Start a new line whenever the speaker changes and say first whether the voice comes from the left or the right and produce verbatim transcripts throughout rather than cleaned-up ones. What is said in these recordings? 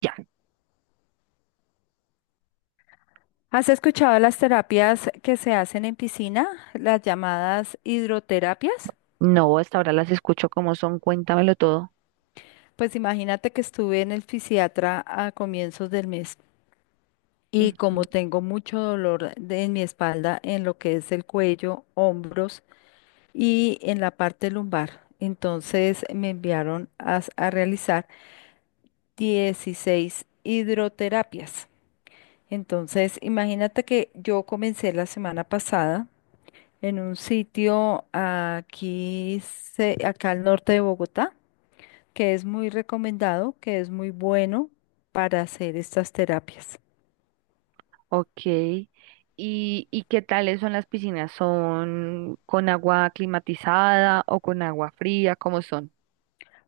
right: Ya,
left: ¿Has escuchado las terapias que se hacen en piscina, las llamadas hidroterapias?
right: no, hasta ahora las escucho como son, cuéntamelo todo.
left: Pues imagínate que estuve en el fisiatra a comienzos del mes y
right: Ujú.
left: como tengo mucho dolor de- en mi espalda, en lo que es el cuello, hombros y en la parte lumbar, entonces me enviaron a, s- a realizar dieciséis hidroterapias. Entonces, imagínate que yo comencé la semana pasada en un sitio aquí, se- acá al norte de Bogotá, que es muy recomendado, que es muy bueno para hacer estas terapias.
right: Ok. ¿Y, y qué tales son las piscinas? ¿Son con agua climatizada o con agua fría? ¿Cómo son?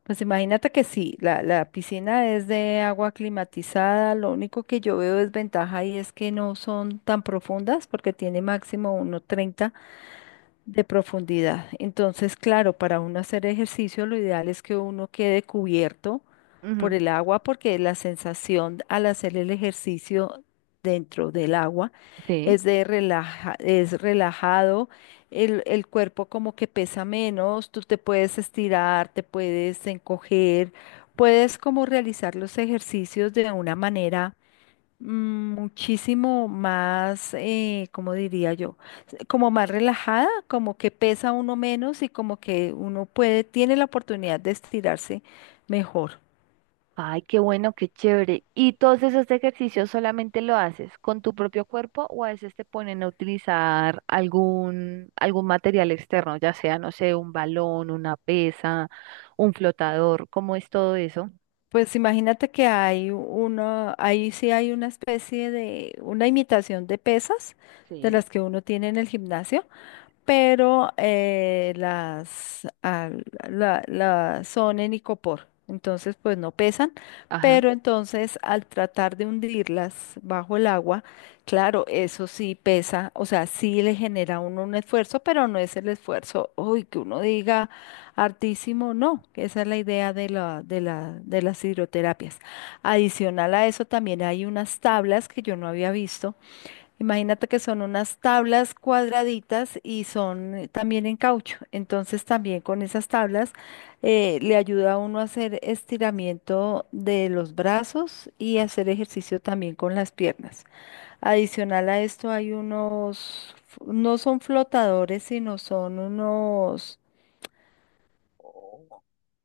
left: Pues imagínate que sí, la, la piscina es de agua climatizada. Lo único que yo veo desventaja ahí es que no son tan profundas porque tiene máximo uno treinta de profundidad. Entonces, claro, para uno hacer ejercicio, lo ideal es que uno quede cubierto por
right: Ujú.
left: el agua, porque la sensación al hacer el ejercicio dentro del agua
right: Sí.
left: es de relaja, es relajado. El, el cuerpo como que pesa menos, tú te puedes estirar, te puedes encoger, puedes como realizar los ejercicios de una manera, mm, muchísimo más, eh, ¿cómo diría yo? S- Como más relajada, como que pesa uno menos y como que uno puede, tiene la oportunidad de estirarse mejor.
right: Ay, qué bueno, qué chévere. ¿Y todos esos ejercicios solamente lo haces con tu propio cuerpo o a veces te ponen a utilizar algún, algún material externo, ya sea, no sé, un balón, una pesa, un flotador? ¿Cómo es todo eso?
left: Pues imagínate que hay una, ahí sí hay una especie de, una imitación de pesas de
right: Sí.
left: las que uno tiene en el gimnasio, pero eh, las, al- la, la- son en icopor, entonces pues no pesan,
right: Ajá.
left: pero entonces al tratar de hundirlas bajo el agua, claro, eso sí pesa. O sea, sí le genera a uno un esfuerzo, pero no es el esfuerzo, uy, que uno diga hartísimo, no, que esa es la idea de la, de la, de las hidroterapias. Adicional a eso también hay unas tablas que yo no había visto. Imagínate que son unas tablas cuadraditas y son eh, también en caucho. Entonces también con esas tablas eh, le ayuda a uno a hacer estiramiento de los brazos y hacer ejercicio también con las piernas. Adicional a esto hay unos, f- no son flotadores, sino son unos,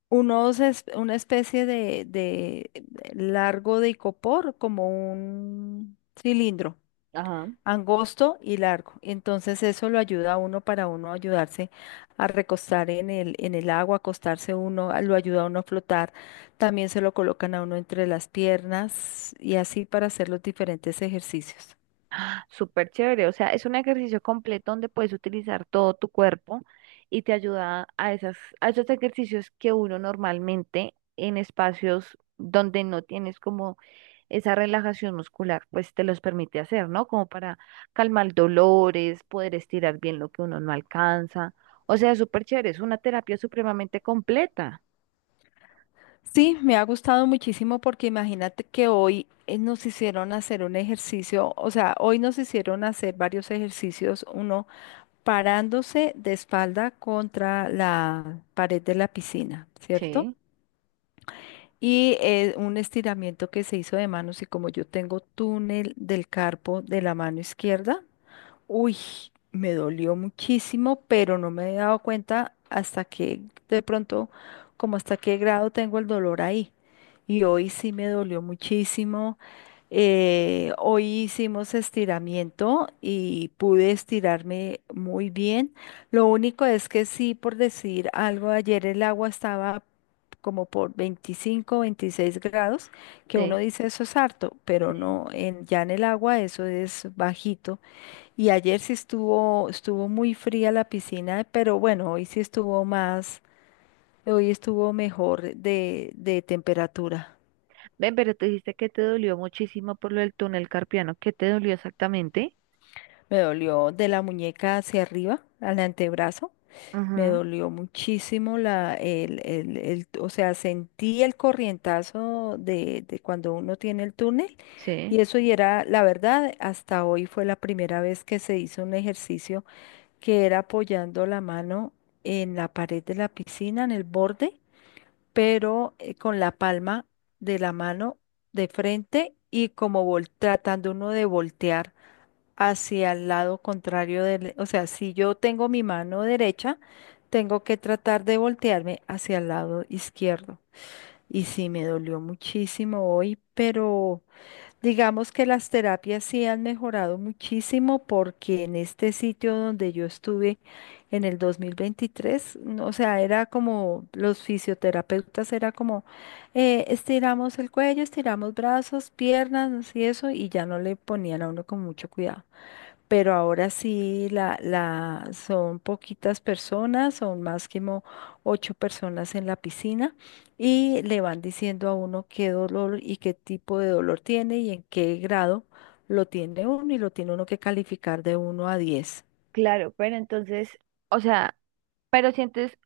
left: unos, es- una especie de, de de largo de icopor, como un cilindro angosto y largo. Entonces eso lo ayuda a uno para uno ayudarse a recostar en el, en el agua, acostarse uno, a- lo ayuda a uno a flotar. También se lo colocan a uno entre las piernas y así para hacer los diferentes ejercicios.
right: Súper chévere, o sea, es un ejercicio completo donde puedes utilizar todo tu cuerpo y te ayuda a esas, a esos ejercicios que uno normalmente en espacios donde no tienes como esa relajación muscular, pues te los permite hacer, ¿no? Como para calmar dolores, poder estirar bien lo que uno no alcanza. O sea, súper chévere, es una terapia supremamente completa.
left: Sí, me ha gustado muchísimo porque imagínate que hoy eh, nos hicieron hacer un ejercicio. O sea, hoy nos hicieron hacer varios ejercicios, uno parándose de espalda contra la pared de la piscina, ¿cierto?
right: Sí,
left: Y eh, un estiramiento que se hizo de manos, y como yo tengo túnel del carpo de la mano izquierda, uy, me dolió muchísimo, pero no me he dado cuenta hasta que, de pronto, como hasta qué grado tengo el dolor ahí. Y hoy sí me dolió muchísimo. Eh, hoy hicimos estiramiento y pude estirarme muy bien. Lo único es que sí, por decir algo, ayer el agua estaba como por veinticinco, veintiséis grados, que uno
right: sí,
left: dice eso es harto, pero
right: sí.
left: no, en, ya en el agua eso es bajito. Y ayer sí estuvo, estuvo muy fría la piscina, pero bueno, hoy sí estuvo más, hoy estuvo mejor de, de temperatura.
right: Ven, pero te dijiste que te dolió muchísimo por lo del túnel carpiano. ¿Qué te dolió exactamente?
left: Me dolió de la muñeca hacia arriba, al antebrazo. Me
right: Ajá.
left: dolió muchísimo la, el, el, el- o sea, sentí el corrientazo de, de cuando uno tiene el túnel. Y
right: Sí.
left: eso y era, la verdad, hasta hoy fue la primera vez que se hizo un ejercicio que era apoyando la mano en la pared de la piscina, en el borde, pero eh, con la palma de la mano de frente y como vol- tratando uno de voltear hacia el lado contrario del, o sea, si yo tengo mi mano derecha, tengo que tratar de voltearme hacia el lado izquierdo. Y sí, me dolió muchísimo hoy, pero digamos que las terapias sí han mejorado muchísimo, porque en este sitio donde yo estuve en el dos mil veintitrés, no, o sea, era como los fisioterapeutas, era como eh, estiramos el cuello, estiramos brazos, piernas y eso, y ya no le ponían a uno con mucho cuidado, pero ahora sí la, la, son poquitas personas, son más que ocho personas en la piscina, y le van diciendo a uno qué dolor y qué tipo de dolor tiene y en qué grado lo tiene uno, y lo tiene uno que calificar de uno a diez.
right: Claro, pero entonces, o sea, pero sientes,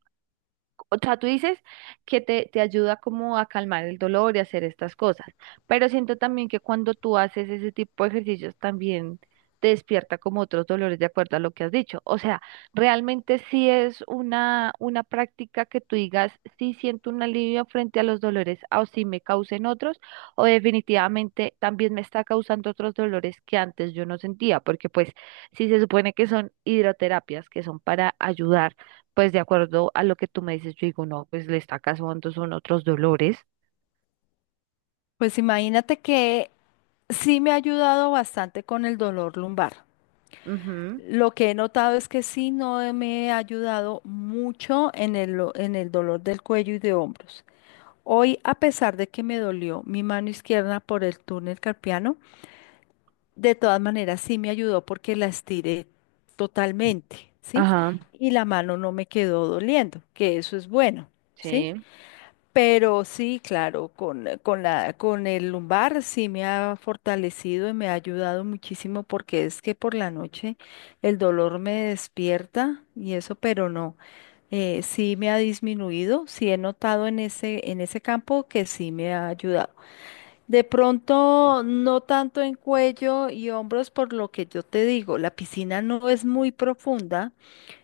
right: o sea, tú dices que te, te ayuda como a calmar el dolor y hacer estas cosas, pero siento también que cuando tú haces ese tipo de ejercicios también te despierta como otros dolores de acuerdo a lo que has dicho. O sea, realmente sí es una, una práctica que tú digas, sí siento un alivio frente a los dolores o sí me causen otros, o definitivamente también me está causando otros dolores que antes yo no sentía, porque pues sí se supone que son hidroterapias, que son para ayudar pues de acuerdo a lo que tú me dices, yo digo, no, pues le está causando son otros dolores.
left: Pues imagínate que sí me ha ayudado bastante con el dolor lumbar.
right: Ujú.
left: Lo que he notado es que sí no me ha ayudado mucho en el, lo- en el dolor del cuello y de hombros. Hoy, a pesar de que me dolió mi mano izquierda por el túnel carpiano, de todas maneras sí me ayudó porque la estiré totalmente, ¿sí?
right: Ajá.
left: Y la mano no me quedó doliendo, que eso es bueno, ¿sí?
right: Sí.
left: Pero sí, claro, con, con la, con el lumbar sí me ha fortalecido y me ha ayudado muchísimo, porque es que por la noche el dolor me despierta y eso, pero no, eh, sí me ha disminuido, sí he notado en ese, en ese campo que sí me ha ayudado. De pronto, no tanto en cuello y hombros, por lo que yo te digo, la piscina no es muy profunda,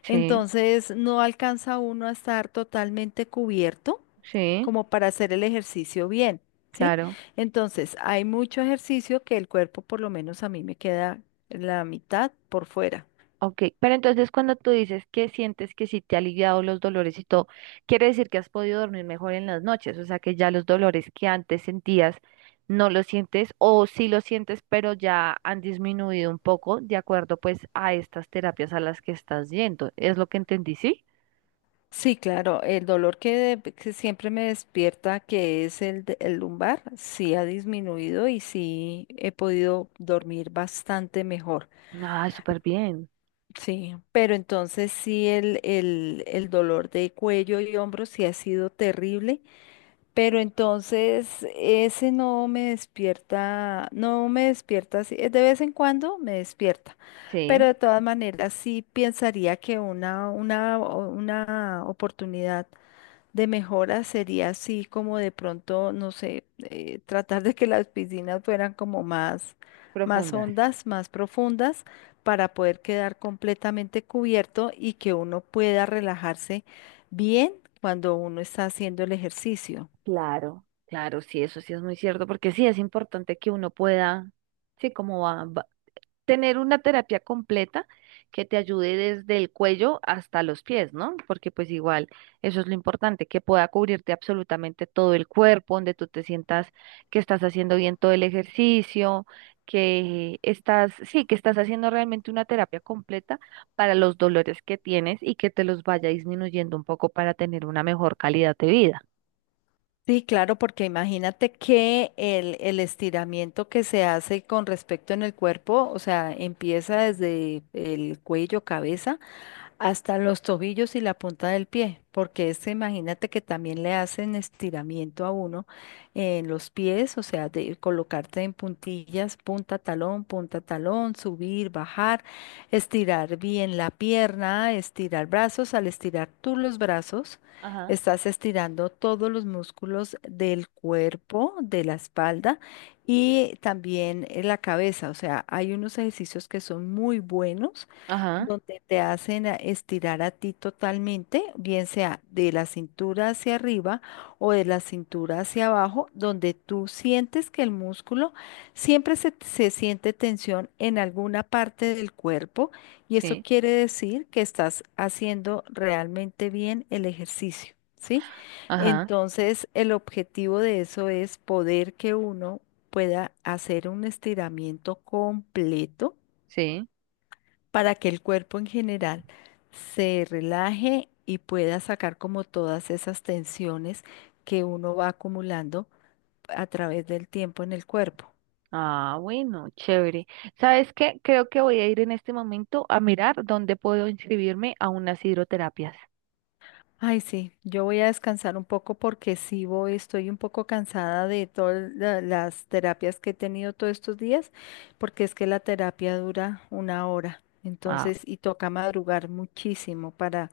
right: Sí,
left: entonces no alcanza uno a estar totalmente cubierto
right: sí,
left: como para hacer el ejercicio bien, ¿sí?
right: claro.
left: Entonces, hay mucho ejercicio que el cuerpo, por lo menos a mí, me queda la mitad por fuera.
right: Ok, pero entonces cuando tú dices que sientes que sí te ha aliviado los dolores y todo, quiere decir que has podido dormir mejor en las noches, o sea que ya los dolores que antes sentías no los sientes o sí los sientes, pero ya han disminuido un poco de acuerdo pues a estas terapias a las que estás yendo. ¿Es lo que entendí, sí?
left: Sí, claro, el dolor que, que siempre me despierta, que es el, de- el lumbar, sí ha disminuido y sí he podido dormir bastante mejor.
right: Ah, súper bien.
left: Sí, pero entonces sí el, el, el dolor de cuello y hombros sí ha sido terrible, pero entonces ese no me despierta, no me despierta así, eh, de vez en cuando me despierta. Pero
right: Sí,
left: de todas maneras sí pensaría que una, una, o- una oportunidad de mejora sería así como de pronto, no sé, eh, tratar de que las piscinas fueran como más, más
right: profundas.
left: hondas, más profundas, para poder quedar completamente cubierto y que uno pueda relajarse bien cuando uno está haciendo el ejercicio.
right: Claro, claro, sí, eso sí es muy cierto, porque sí es importante que uno pueda, sí, como va- va- tener una terapia completa que te ayude desde el cuello hasta los pies, ¿no? Porque pues igual, eso es lo importante, que pueda cubrirte absolutamente todo el cuerpo, donde tú te sientas que estás haciendo bien todo el ejercicio, que estás, sí, que estás haciendo realmente una terapia completa para los dolores que tienes y que te los vaya disminuyendo un poco para tener una mejor calidad de vida.
left: Sí, claro, porque imagínate que el, el estiramiento que se hace con respecto en el cuerpo, o sea, empieza desde el cuello, cabeza, hasta los tobillos y la punta del pie, porque este, imagínate que también le hacen estiramiento a uno en los pies, o sea, de colocarte en puntillas, punta talón, punta talón, subir, bajar, estirar bien la pierna, estirar brazos. Al estirar tú los brazos,
right: Ajá.
left: estás estirando todos los músculos del cuerpo, de la espalda, y también eh, la cabeza. O sea, hay unos ejercicios que son muy buenos,
right: Ajá,
left: donde te hacen a- estirar a ti totalmente, bien sea de la cintura hacia arriba o de la cintura hacia abajo, donde tú sientes que el músculo siempre se, se siente tensión en alguna parte del cuerpo, y eso
right: sí,
left: quiere decir que estás haciendo realmente bien el ejercicio, ¿sí?
right: ajá,
left: Entonces, el objetivo de eso es poder que uno pueda hacer un estiramiento completo
right: sí.
left: para que el cuerpo en general se relaje y pueda sacar como todas esas tensiones que uno va acumulando a través del tiempo en el cuerpo.
right: Ah, bueno, chévere. ¿Sabes qué? Creo que voy a ir en este momento a mirar dónde puedo inscribirme a unas hidroterapias.
left: Ay, sí, yo voy a descansar un poco porque sí voy, estoy un poco cansada de todas la- las terapias que he tenido todos estos días, porque es que la terapia dura una hora,
right: Ah,
left: entonces, y toca madrugar muchísimo para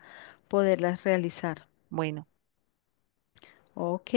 left: poderlas realizar.
right: bueno.
left: Ok.